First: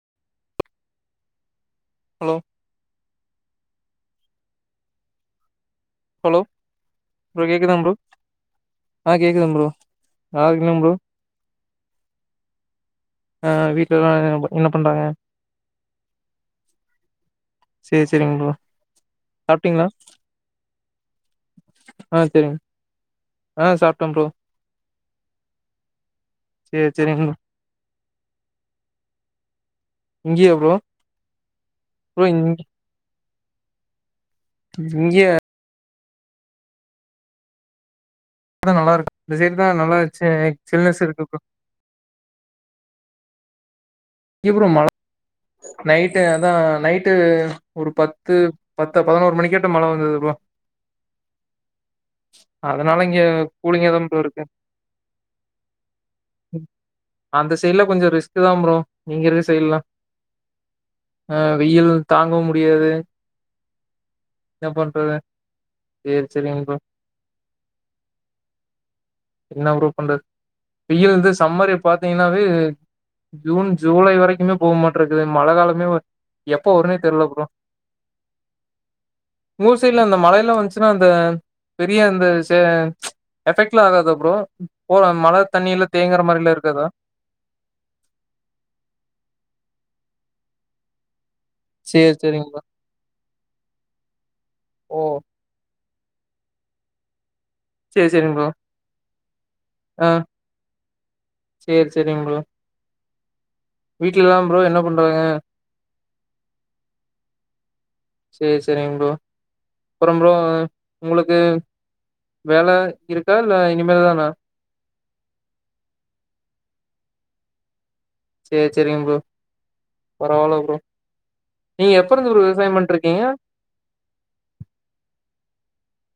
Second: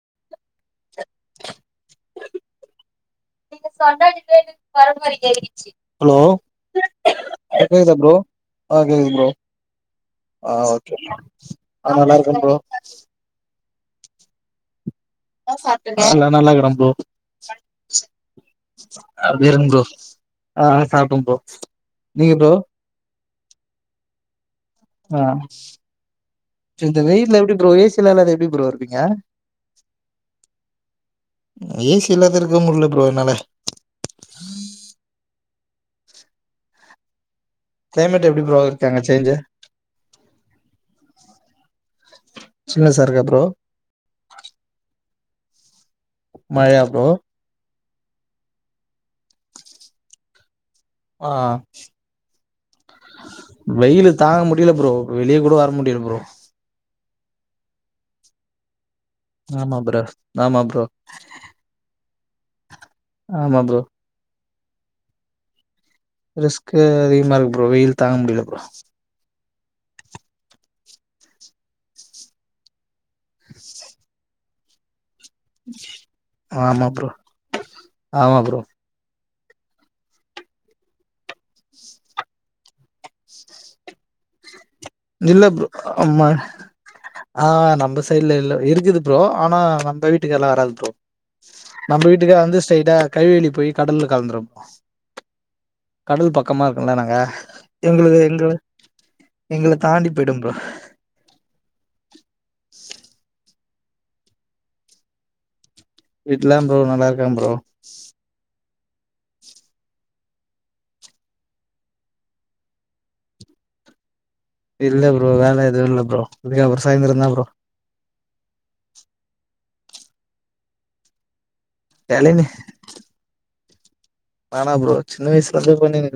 [inaudible] Hello hello கேக்குதா bro ஆஹ் ஆ கேக்குது ப்ரோ கேக்குதுங் நல்லா ஆஹ் இருக்கீங்ளா ப்ரோ ஓகே ஆ நல்லா இருக்கே ப்ரோ ஆஹ் வீட்டுல எல்லாம் எ என்ன பண்றாங்க ஆ நல்லா இருக்குறேன் ப்ரோ சேரி சேரிங் ப்ரோ அ விருந்து சாப்ட்டீங்ளா ஆ சாப்டன் ப்ரோ ஆ நீங்க ப்ரோ சேரிங் ஆ சாப்டே ப்ரோ ஆஹ் சேரி இந்த சேரிங் வெயில எப்டி ப்ரோ ஏசி இல்லாதது எப்டி ப்ரோ இருப்பீங்க இங்கயா ப்ரோ ஏசி ப்ரோ இல்லாத இருக்க முடில ப்ரோ என்னால இங்க க்ளைமேட் எப்டி ப்ரோ அதா நல்லா அங்க இருக்கு சேஞ்சு இந்த சைட்தான் நல்லா இருந்ச்சே சில்னஸ் இருக்கு ப்ரோ சில்னஸ் ஆ இருக்கா ப்ரோ இப்பறம் மழ நைட்டு அதான் மழையா ப்ரோ நைட்டு ஒரு பத்து பத்து பதினோரு மணி கிட்ட மழ வந்தது ப்ரோ ஆஹ் அதனால இங்க கூலிங்கா தா வெயிலு ப்ரோ இருக்கு தாங்க முடியல ப்ரோ வெளிய கூட வர முடியல ப்ரோ அந்த சைட்ல கொஞ்சம் ரிஸ்க் தான் ப்ரோ நீங்க இருக்க ஆமா சைட்லாம் ஆமா ப்ரோ அஹ் வெயில் தாங்கவும் முடியாது ஆமா ப்ரோ என்ன பண்றது சேரி ரிஸ் சேரிங் ப்ரோ கு அதிகமா இருக்கு ப்ரோ வெயில் தாங்க முடியல ப்ரோ என்ன ப்ரோ பண்றது வெயில்ந்து சம்மர் பாத்தீங்கன்னாவே ஜூன் ஜூலை வரைக்கும்மே போகுமாட் ட்றது மழ காலமே [inaudible] எப்ப வருனே தெர்ல ப்ரோ ஆமா ப்ரோ மூசைல அந்த மழைல வந்தச்சுன்னா அந்த பெரிய அந்த செ எஃபெக்ட்லா ஆகாதா ப்ரோ போல அந் மழ இல்ல ப்ரோ தண்ணியெல்லா தேங்கற ஆமா மாரிலா இருக்காதா ஆ நம்ம சைட்ல இல்ல இருக்குது ப்ரோ ஆனா அந்த வீட்டுக்கெல்லா வராது நம்ம சேரி வீட்டுக்கா சேரிங் வந்து ப்ரோ ஸ்டெய்ட்டா கைவேலி போய் கடல்ல கலந்துரு ஓ கடல் பக்கமா இருக்கோல நாங்க சேரி எங்ளுது சேரிங் ப்ரோ எங்ளு எங்கள ஆ தாண்டி பொயிடு ப்ரோ சேரி சேரிங் ப்ரோ வீட்லலா ப்ரோ என்ன பண்றாங்க வீட்லங் ப்ரோ நல்லாருக்காங்க ப்ரோ சேரி சேரிங் ப்ரோ அப்றோ ப்ரோ ஒங்ளுக்கு வேல இருக்கா இல்ல இனிமே தானா இல்ல ப்ரோ வேல எதுவு இல்ல ப்ரோ இதே ஒரு சாய்ந்தரதா ப்ரோ சேரி சேரிங்க ப்ரோ பரவால ப்ரோ நீங்க எப்ப இருந்து வேலைன்னு ப்ரோ விவசாய பண்ட்ருக்கீங்க நானா ப்ரோ சின்ன வயசுல இருந்தே பண்ணின்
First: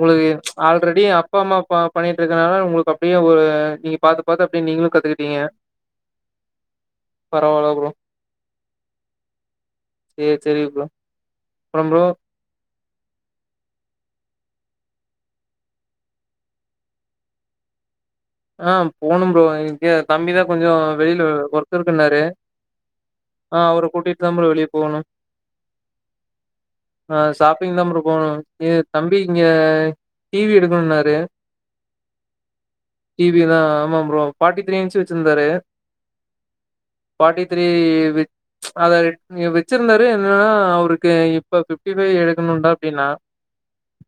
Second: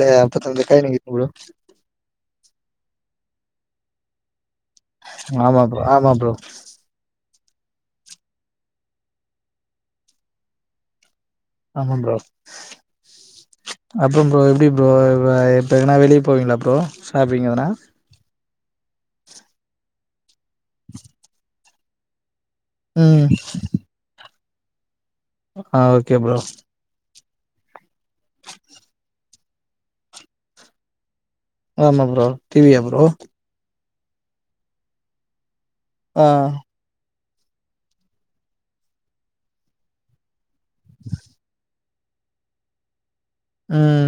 ஒங்ளுக்கு ஆல்ரெடி அப்பா அம்மா பண்ணிட்ருக்கா ஒங்களுக்கு அப்டியே ஒரு நீங்க பாத்து பாத்து அப்டியே நீங்களு கத்துக்கிட் ஆமா ப்ரோ ஆமா ப்ரோ பரவால ப்ரோ சேரி சேரி ப்ரோ ஆமா ப்ரோ அப்றோ ப்ரோ எப்டி ப்ரோ இப்ப எங்னா வெளிய போவீங்களா ப்ரோ ஷாப்பிங் எதனா ஆ போனு ப்ரோ இங்க தம்பிதா கொஞ்சோ வெயில ஒர்க் இருக்குனாரு ம் ஆ அவர கூட்டிட் தா ப்ரோ வெளிய போணு ஆ ஓகே ப்ரோ ஆ ஷாப்பிங் தா ப்ரோ போணு இது தம்பி இங்க டி வி எடுக்குணுனாரு ஆமா ப்ரோ டி வி யா ப்ரோ டி வி தா ஆமா ப்ரோ ஃபாடி த்ரீ இன்ச் வச்சிருந்தாரு ஆ ஃபாட்டி த்ரீ வெச் அத வெச்சிருந்தாரு என்னன்னா அவுருக்கு இப்ப ஃபிப்டி ஃபைவ் எடுக்கணுடா அப்டினா ம்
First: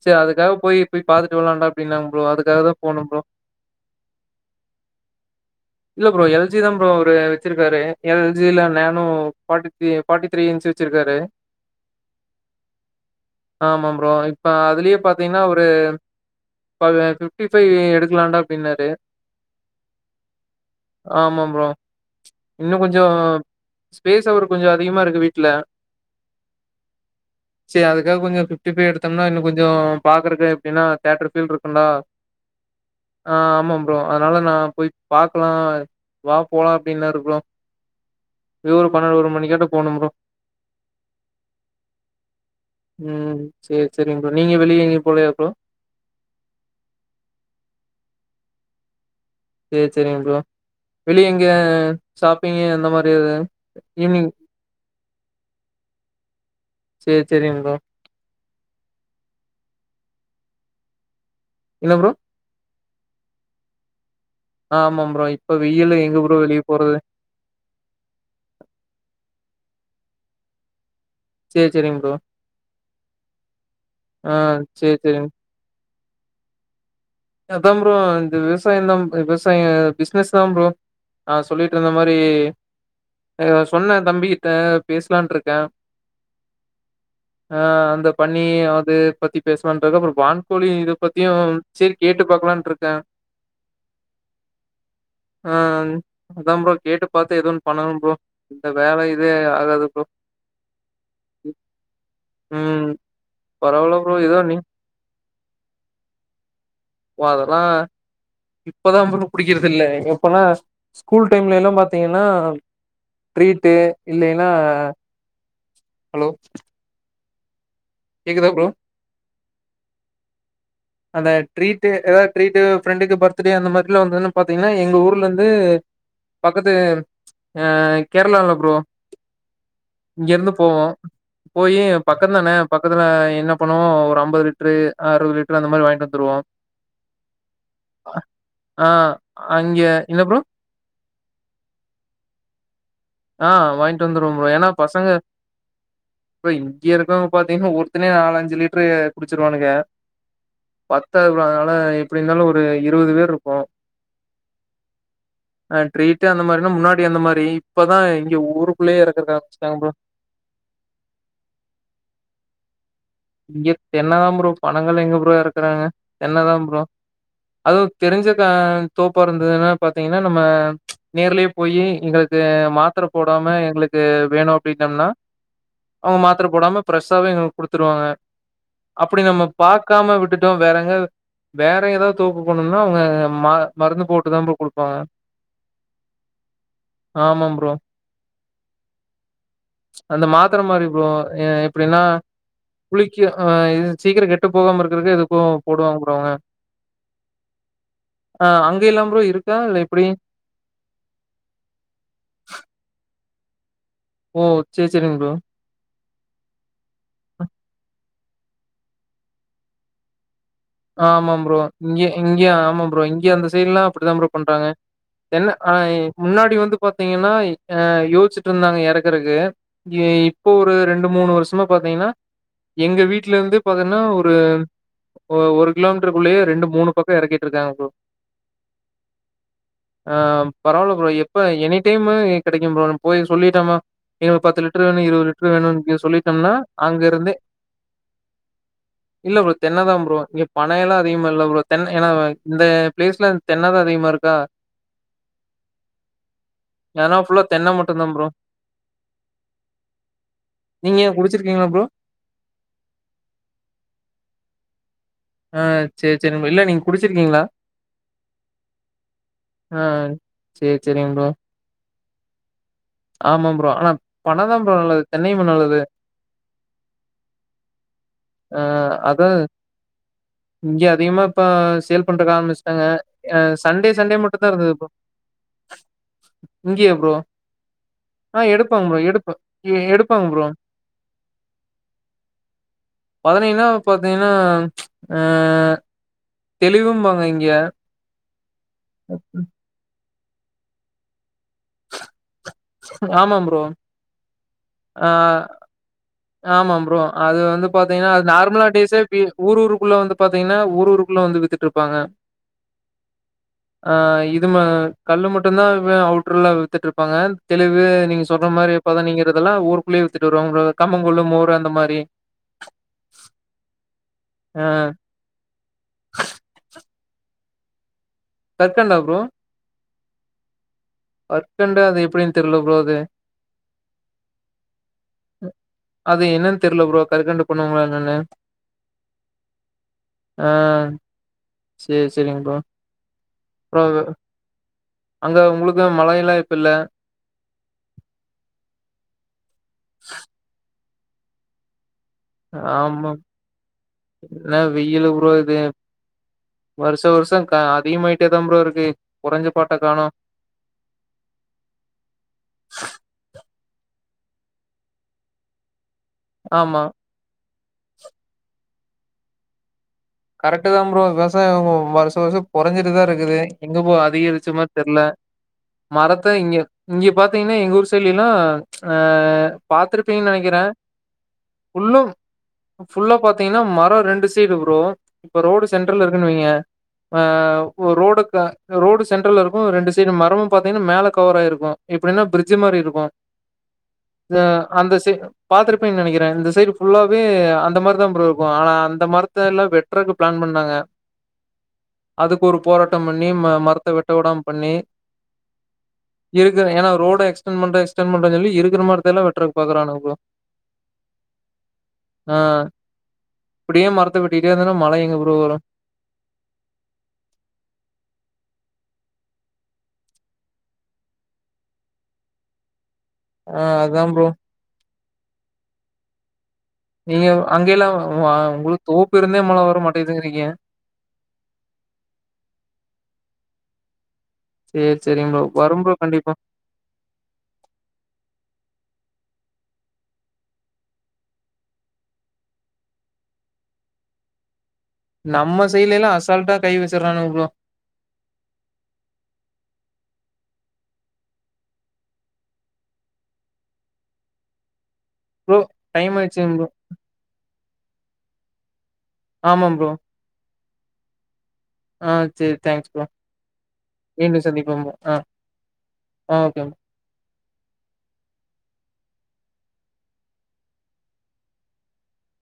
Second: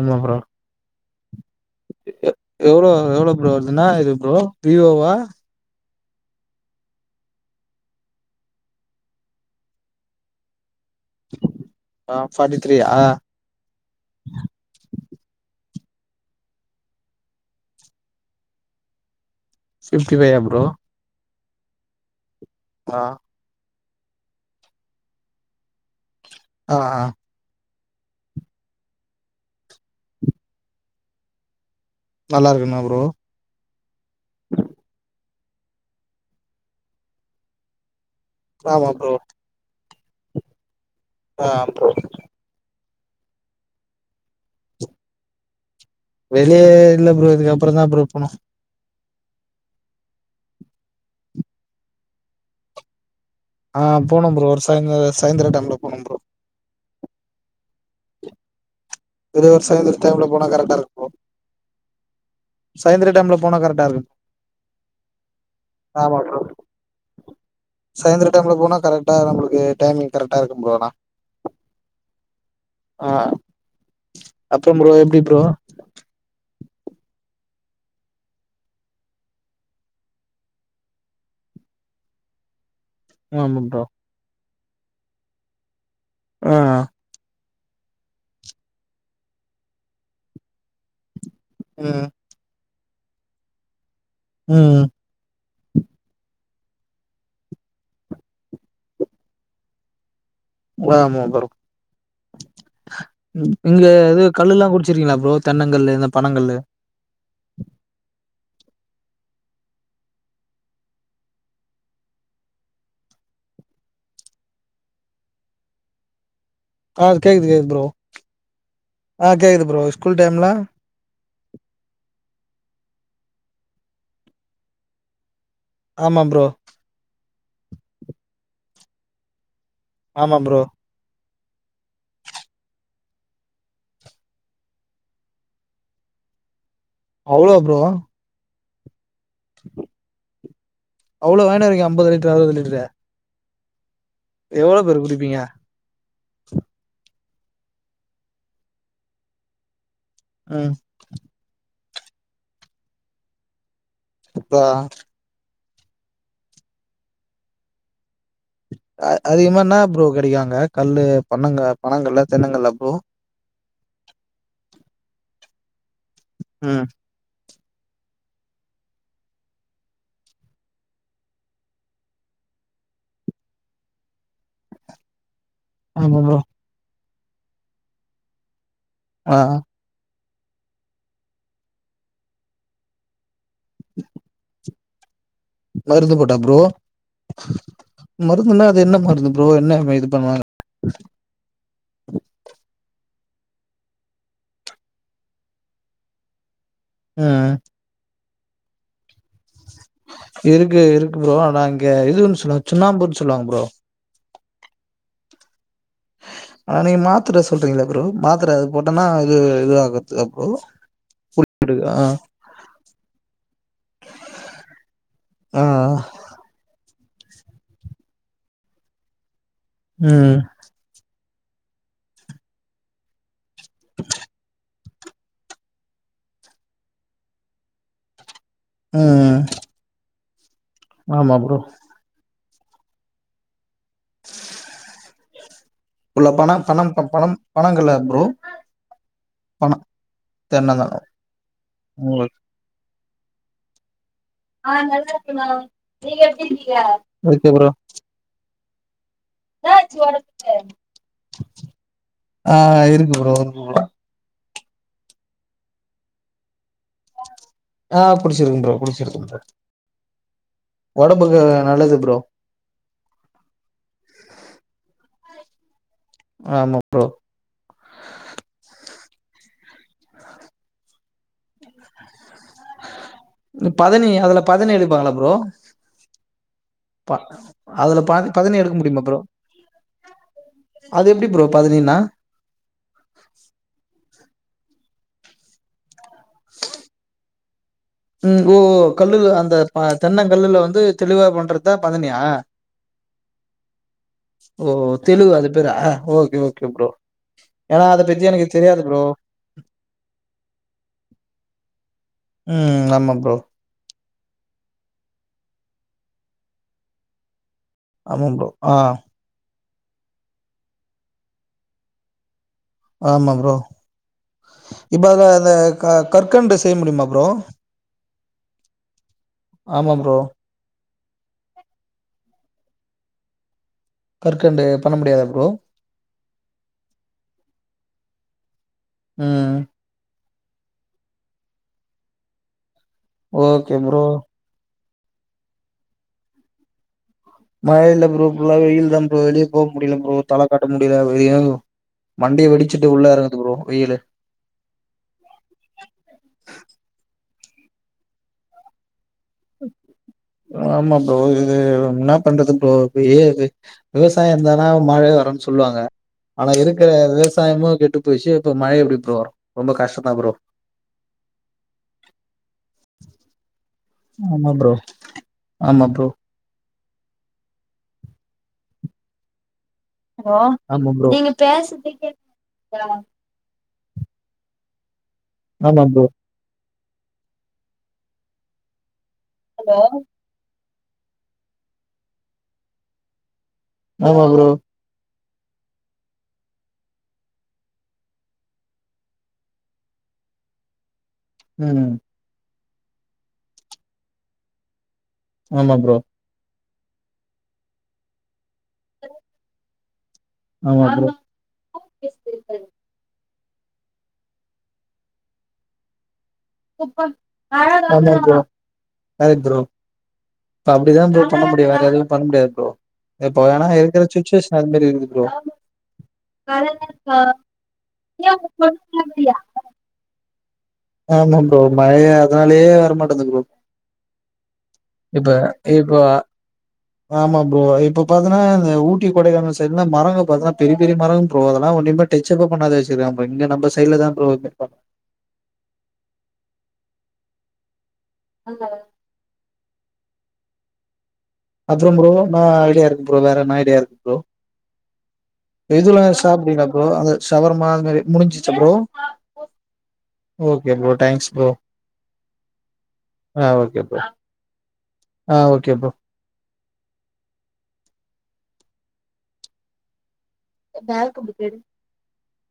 ஆமா சேர் ப்ரோ அதுக்காக போய் போய் பாத்துட்டு வர்லாண்டா எவ்ளோ எவ்ளோ ப்ரோ வருது என்னா இது ப்ரோ விவோவா இல்ல ப்ரோ எல் ஜி தா ப்ரோ அவுரு வச்சிருக்காரு எல் ஜி ல nano forty three forty three inch வச்சிருக்காரு. ஆ ஃபாட்டி த்ரீயா ஆமா ப்ரோ இப்ப அதுலயே பாத்தீங்கனா ஒரு இப்ப அது ஃபிப்டி ஃபை எடுத் இவெண்டா அப்டின்னாரு ஃபிப்டி ஃபையா ப்ரோ ஆமா ப்ரோ இன்னு ஆ கொஞ்சோ ஸ்பேஸ் அவுரு கொஞ்சோ அதிகமா இருக்கு வீட்ல ஆ ஆ சேர் அதுக்காக கொஞ்ச ஃபிப்டி ஃபை எடுத்தம்னா இன்ன கொஞ்சோ பாக்றக்கு எப்டினா தேட்டர் ஃபீல் இருக்குண்டா நல்லாருக்குமா ப்ரோ ஆ ஆமா ப்ரோ அதனால நா போய் பாக்லா வா போலா அப்டினாரு ப்ரோ அப்டியே ஆமா ஒரு ப்ரோ பன்னெண்டு ஒரு மணிகிட்ட போனோ ப்ரோ ஆ ப்ரோ ம் சேரி சேரிங் ப்ரோ நீங்க வெளிய எங்கயு போலயா ப்ரோ வெளிய இல்ல ப்ரோ இதுக்கு அப்றோ தா ப்ரோ போணு சேரி சேரிங் ப்ரோ வெளிய எங்க ஷாப்பிங்கு அந்த மாரி எது ஆ ஈவினிங் போணும் ப்ரோ ஒரு சாய்ந்தர சாய்ந்திர டைம்ல போணும் ப்ரோ சேரி சேரிங் ப்ரோ இதே ஒரு சாய்ந்தர டைம்ல போனா கரெக்டாருக்கு என்ன ப்ரோ சாய்ந்திர டைம்ல போனா கரெக்டா இருக்கு ஆ ஆமா ப்ரோ இப்ப வெயில்ல எங்க ப்ரோ வெளிய போறது சாயந்தர டைம்ல போனா கரெக்டா நம்மளுக்கு டைமிங் கரெக்டா இருக்கும் ப்ரோ ஆனா சேரி சேரிங் ப்ரோ ஆ ஆ அப்றோ ப்ரோ சேரி எப்டி சேரிங் ப்ரோ அதா ப்ரோ இந்த விவசாயம் தா விவசாய பிசினஸ் தா ப்ரோ ஆ சொல்லிட்டு இருந்த மாரி ஆ ஆமா ப்ரோ சொன்னே தம்பிக்கிட்ட பேசலான் இருக்கே ஆ ஆ அந்த பன்னி அது பத்தி பேசலான்ருக்கே அப்றோ வான்கோழி இது பத்தியு சேரி ம் கேட்டு பாக்கலான்ட்ருக்கே ம் ஆ அதா ப்ரோ கேட்டு பாத்து ஏத ஒன்னு பண்ணணு ப்ரோ இந்த வேல இதே ஆகாது ப்ரோ ஆமா ப்ரோ ம் ம் இங்க பரவால்ல ப்ரோ இது ஏதோ நீ கள்லெல்லா குடுச் சிருக்கிங்களா ப்ரோ தென்னங்கள்ளு இந்த பனங்கள்ளு அதெல்லா இப்பதா ப்ரோ புடிக்கிறதுல்ல எப்பனா ஸ்கூல் டைம்ல எல்லா பாத்தீங்கன்னா டீரிட்டு இல்லைன்னா ஹலோ அ கேக்குகது கேக்குது ப்ரோ கேக்குதா ப்ரோ ஆ கேக்குது ப்ரோ ஸ்கூல் டைம்ல அந்த ட்ரீட் ஏதாவது ட்ரீட் ஃப்ரெண்டுக்கு பர்த்டே அந்த மாதிரிலா வந்துன்னு பாத்தீங்கன்னா எங்க ஊர்ல இருந்து ஆமா ப்ரோ வந்து அ கேரளால ப்ரோ இங்க ஆமா இருந்து ப்ரோ போவோ போய் பக்க தான பக்கத்துல என்ன பண்ணுவோ ஒரு ஐம்பது லிட்ரு அறுபது லிட்ரு அந்த மாரி வாங்கிட்டு வந்துருவோ அவ்ளோ ப்ரோ ஆ அங்கே என்ன ப்ரோ அவ்ளோ வாங்கினு வருவீங்க அம்பது லிட்டரு அறுவது லிட்டரே ஆ வாங்கிட்டு வந்துருவோ ஏன்னா பசங்க குடிப்பீங்க இப்ப இங்க இருக்கிறவங்க பாத்தீங்கன்னா ஒருத்தனே நாலஞ்சு லிட்டரு குடிச்சிருவானுங்க ம் பத்தாது ப்ரோ அதனால எப்டி இருந்தாலு ஒரு இருபது பேர் இருப்போ அத்தா அ ட்ரீட்டு அந்த மாரினா முன்னாடி அந்த மாரி இப்பதா இங்க ஊருக்குள்ளயே ஏறக்கறக்கு ஆரம்பிச்சுட்டாங்க ப்ரோ உகடையாங்க கள்ளு பண்ணங்க பனங்கள்ளா தென்னங்கள்ளா ப்ரோ இங்க தென்னதா ப்ரோ பனங்கள் எங்க ப்ரோ எறக்குறாங்க தென்னதா ப்ரோ ம் அதுவு தெரிஞ்ச கா தோப்பா இருந்ததுன்னா பாத்தீங்கன்னா நம்ம நேர்ல போயி எங்களுக்கு மாத்திர போடாம எங்களுக்கு வேணு அப்டின்னம்னா அவங்க ஆமா ப்ரோ மாத்தர போடாம ப்ரஷ்ஷாவே எங்களுக்கு குடுத்துருவாங்க அப்படி ஆ நம்ம பாக்காம விட்டுட்டோ வேறங்க வேற ஏதாவது தோப்பு போணும்னா அவங்க ம மருந்து போட்டு தா ப்ரோ குடுப்பாங்க மருந்து போட்டா ப்ரோ ஆமா ப்ரோ மருந்துனா அது என்ன மருந்து ப்ரோ என்ன இது அந்த பண்ணுவாங்க மாத்தர மாரி ப்ரோ எ எப்படின்னா புளிக்கு ஆ இது சீக்கிர கெட்டு போகாம இருக்கறக்கு இதுக்கோ போடுவாங்க ப்ரோ அவங்க ம் ஆ அங்க இல்லாம் ப்ரோ இருக்கா இல்ல எப்டி இருக்கு இருக்கு ப்ரோ ஆனா இங்க இதுன்னு சொல்லுவ சுண்ணாம்புன்னு சொல்லுவாங்க ப்ரோ ஓ சேரி சேரிங்க ப்ரோ ஆ நீங்க மாத்தர சொல்றீங்களா ப்ரோ மாத்தர அது போட்டம்னா இது இது ஆகுது ப்ரோ ஆமா ப்ரோ ஆ இங்க இங்கய ஆமாம் ப்ரோ இங்க அந்த சைடுல்லா அப்படிதா ப்ரோ பண்றாங்க என்ன ஆ ஆய் முன்னாடி வந்து பாத்தீங்கன்னா அ யோசிச்சுட்ருந்தாங்க எறக்குறக்கு எ ம் இப்போ ஒரு ரெண்டு மூணு வருஷமா பாத்தீங்கன்னா எங்க வீட்ல இருந்து பாத்தீங்கன்னா ஒரு ஓ ஒரு கிலோமீட்டருக்குள்ளயே ரெண்டு மூணு பக்க எறக்கிட்ருக்காங் ப்ரோ ம் ஆ பரவால்ல ப்ரோ எப்ப எனி டைமு கெடைக்கு ப்ரோ போய் சொல்லிட்டாம எங்களுக்கு பத்து லிட்டர் வேணு இருவது லிட்டரு வேணு சொல்லிட்டோம்னா அங்கிருந்தே பனங்கல்லா ப்ரோ இல்ல ப்ரோ பணம் தென்னதா ப் ப இங்க பனையெல்லா தென்னந்தானம் அதிகமா இல்ல ப்ரோ தென்னை ஏனா உங்களுக்கு இந்த ப்ளேஸ்ல தென்னதா அதிகமா இருக்கா ஆ நல்லாருக்கேனா நீங்க எப்டி இருக்கீங்க சர்தா ப்ரோ நீங்க குடிச்சிருக்கீங்களா ப்ரோ? ஆ இருக்கு ப்ரோ இருக்கு ப்ரோ ஆ சேர் செரி இல்ல நீங்க குடிச்சிருக்கீங்ளா ஆ புட்ச்சிர்க்கு ப்ரோ புடிச்சிருக்கு ப்ரோ ஆ சரி, சரிங்க ப்ரோ. ஒடம்புக்கு நல்லது ப்ரோ ஆமா ப்ரோ ஆனா பன தா ப்ரோ நல்லது தென்னையுமா நல்லது ஆமா ப்ரோ ஆ அது இங்க அதிகமாப் இப்ப சேல் பண்றக்க ஆரம்பிச்டாங்க ஆ சண்டே பதனி சண்டே அதுல மட்டுந்தா பதனி இருந்தது இப்போ எடுப்பாங்களா ப்ரோ இங்கியா ப்ரோ அதுல ப ஆ பதனி எடுக்க எடுப்பாங் ப்ரோ முடியுமா எடுப்ப ஏ எடுப்பாங்க ப்ரோ அது எப்டி ப்ரோ பதனீனா பதனீனா பாத்தீங்னா ஆ தெளிவும் பாங்க இங்க ம் ஓ கல்லுல அந்த ப தென்ன கல்லுல வந்து தெளிவா பண்றத்தா பதனியா ஆமா ப்ரோ ஓ ஆ தெலுகு அது பேரா ஓகே ஓகே ஆமா ப்ரோ அது வந்து ஏன்னா அத பாத்தீங்னா அது பத்தி எனக்கு நார்ம்லா தெரியாது ப்ரோ டேஸே பீம் ஊர்ஊருக்குள்ள வந்து பாத்தீங்னா ஊர்ஊருக்குள்ள வந்து வித்திட்ருப்பாங்க ம் ஆமா ப்ரோ ஆ இது ம கல்லு மட்டுந்தா வே அவுட்ருல்ல வித்திட்ருப்பாங்க தெளிவு நீங்க ஆமா ப்ரோ சொல்ற மாரி ஆ பதனீங்கறதெல்லா ஊருக்குள்யே வித்துட்டு வருவாங் ப்ரோ கம்மங்கூல்லு மோரு அந்த மாரி ஆமா ப்ரோ ஆ பத த க கற்கண்டு செய்ய முடிய்மா ப்ரோ கற்கண்டா ப்ரோ ஆமா ப்ரோ கற்கண்டு அது எப்டின் தெர்ல ப்ரோ அது கற்கண்டு பண்ண முடியாதா ப்ரோ அது என்னன் தெர்ல ப்ரோ கற்கண்டு பண்ணுவாங்களா என்னன்னு ம் ம் சேர் செரிங் ப்ரோ ஓகே ப்ரோ அங்க உங்ளுக்கு மழை எல்லா இப்பல்ல மழ இல்ல ப்ரோ ஃபுல்லாவே வெயில் தா ப்ரோ வெளியே போ முடில ப்ரோ தல காட்ட முடில வெளிய மண்டய வெடிச்சுட்டு ஆமா. உள்ள எறங்கது ப்ரோ வெயிலு என்ன வெயில் ப்ரோ இது வருஷ வருஷோ க அதிகமாய்டே தா ப்ரோருக்கு கொறஞ்ச பாட்ட காணோ ஆமா ப்ரோ இது இன்ன பண்றது ப்ரோ ஏது விவசாயோ இருந்தா தா மழை வரன்னு சொல்வாங்க ஆனா ஆமா. இருக்கிற விவசாயமு கெட்டு போய்ச்சு இப்ப மழ எப்டி ப்ரோ வரும் ரொம்ப கஷ்ட தா ப்ரோ கரெட்டு தா ப்ரோ விவசாயம் போ வருஷ வருஷோ கொறஞ்சிட்டுதா இருக்குது எங்க போ அதிகரிச்ச ஆமா ப்ரோ மார் தெர்ல ஆமா ப்ரோ மரத் ப்ப இங்க இங்க பாத்தீங்னா எங் ஊர் சைட்லில்லா ஆ பாத்திருப்பீங்கு நெனைக்கிறே ஆமா ப்ரோ புல்லும் ஃபுல்லா பாத்த பாத்தீங்கன்னா மரோ ரெண்டு சீடு ப்ரோ இப்ப ரோடு ஆமா சென்ட்ரல்ல ப்ரோ இருக்குன்னுவீங்க ஆ ரோடு க ரோடு சென்ட்ரல்ல இருக்கும் ரெண்டு சைடு மரம் பாத்தீங்கன்னா மேல கவர்ராயிருக்கும் எப்படின்னா பிரிட்ஜ் மாரி இருக்கும் ஆமா ஆ ப்ரோ அந்த சி பாத்துருப்பங்னு நெனைக்கிறே இந்த சைடு ஃபுல்லாவே அந்த மாரி தா ப்ரோ இருக்கும் ஆனா அந்த மரத்த எல்லாம் வெட் ட்ரக்கு பிளான் பண்ணாங்க ம் அதுக்கு ஒரு போராட்டம் பண்ணி ம மரத்த வெட்ட விடாம பண்ணி ஆமா ப்ரோ இருக்கு ஏன்னா ரோட எக்ஸ்டென் பண்றே எஸ்ட்டன் பண்றேன் சொல்லி இருக்கற மரத்தெல்லா வெட்றதுக் பாக்குறான்ங்க ப்ரோ ஆ ப்ரோ ஆ இப்டியே மரத்த வெட்டிட்டே இருந்தன்னா மழ எங்க ப்ரோ வரும் ஆமா ப்ரோ கரெக்ட் ப்ரோ இப்ப அப்படிதா ப்ரோ பண்ண முடியு வேற எதுவும் பண்ண முடியாது ப்ரோ இப்ப ஆ ஏன்னா இருக்கிற அதான் ப்ரோ. சுச்சஷன் அதுமாரி இருக்குது ப்ரோ நீங்க அங்கெல்லா ஆ உங்களுக்கு தோப்பு இருந்தே மழ வர மாட்டேதுங்கிறீங்க ஆமா ப்ரோ மழயே அதாலயே வரமாட்டேது ப்ரோ சேரி சரி இப்ப ப்ரோ வரும் ப்ரோ இப்போ கண்டிப்பா ஆமா ப்ரோ இப்ப பாத்தங்கன்னா இந்த ஊட்டி கொடைக்கானல் சைடுல மரங்க பாத்தீன்னா பெரிய பெரிய மரங்க பரோ அதெல்லா ஒன்மேட் டச்சப்ப பண்ணாத வச்சிருக்காப்பா இங்க நம் சைடுல தா ப்ரோ அ நம்ம சைடுலெல்லா அசால்ட்டா கை வச்சறாங்க ப்ரோ ஆமா அப்றோ ப்ரோ ன்னா ஐடியா இருக்கு ப்ரோ வேற என்ன ஐடியா இருக்கு ப்ரோ ப்ரோ இதுல்லா டைம் ஆயிடுச்சுங்க சாப்டுவீங்ளா ப்ரோ அந்த சவர்மா அது மாதிரி முடிஞ்சிச்சா ப்ரோ ஆமா bro. Okay bro thanks bro ஆ சரி தேங்க்ஸ் ப்ரோ ஆ ஓகே ப்ரோ மீண்டும் சந்திப்போ ப்ரோ ஆ ஆ ஓகே ப்ரோ ஆ ஓகே [unintelligible] எடு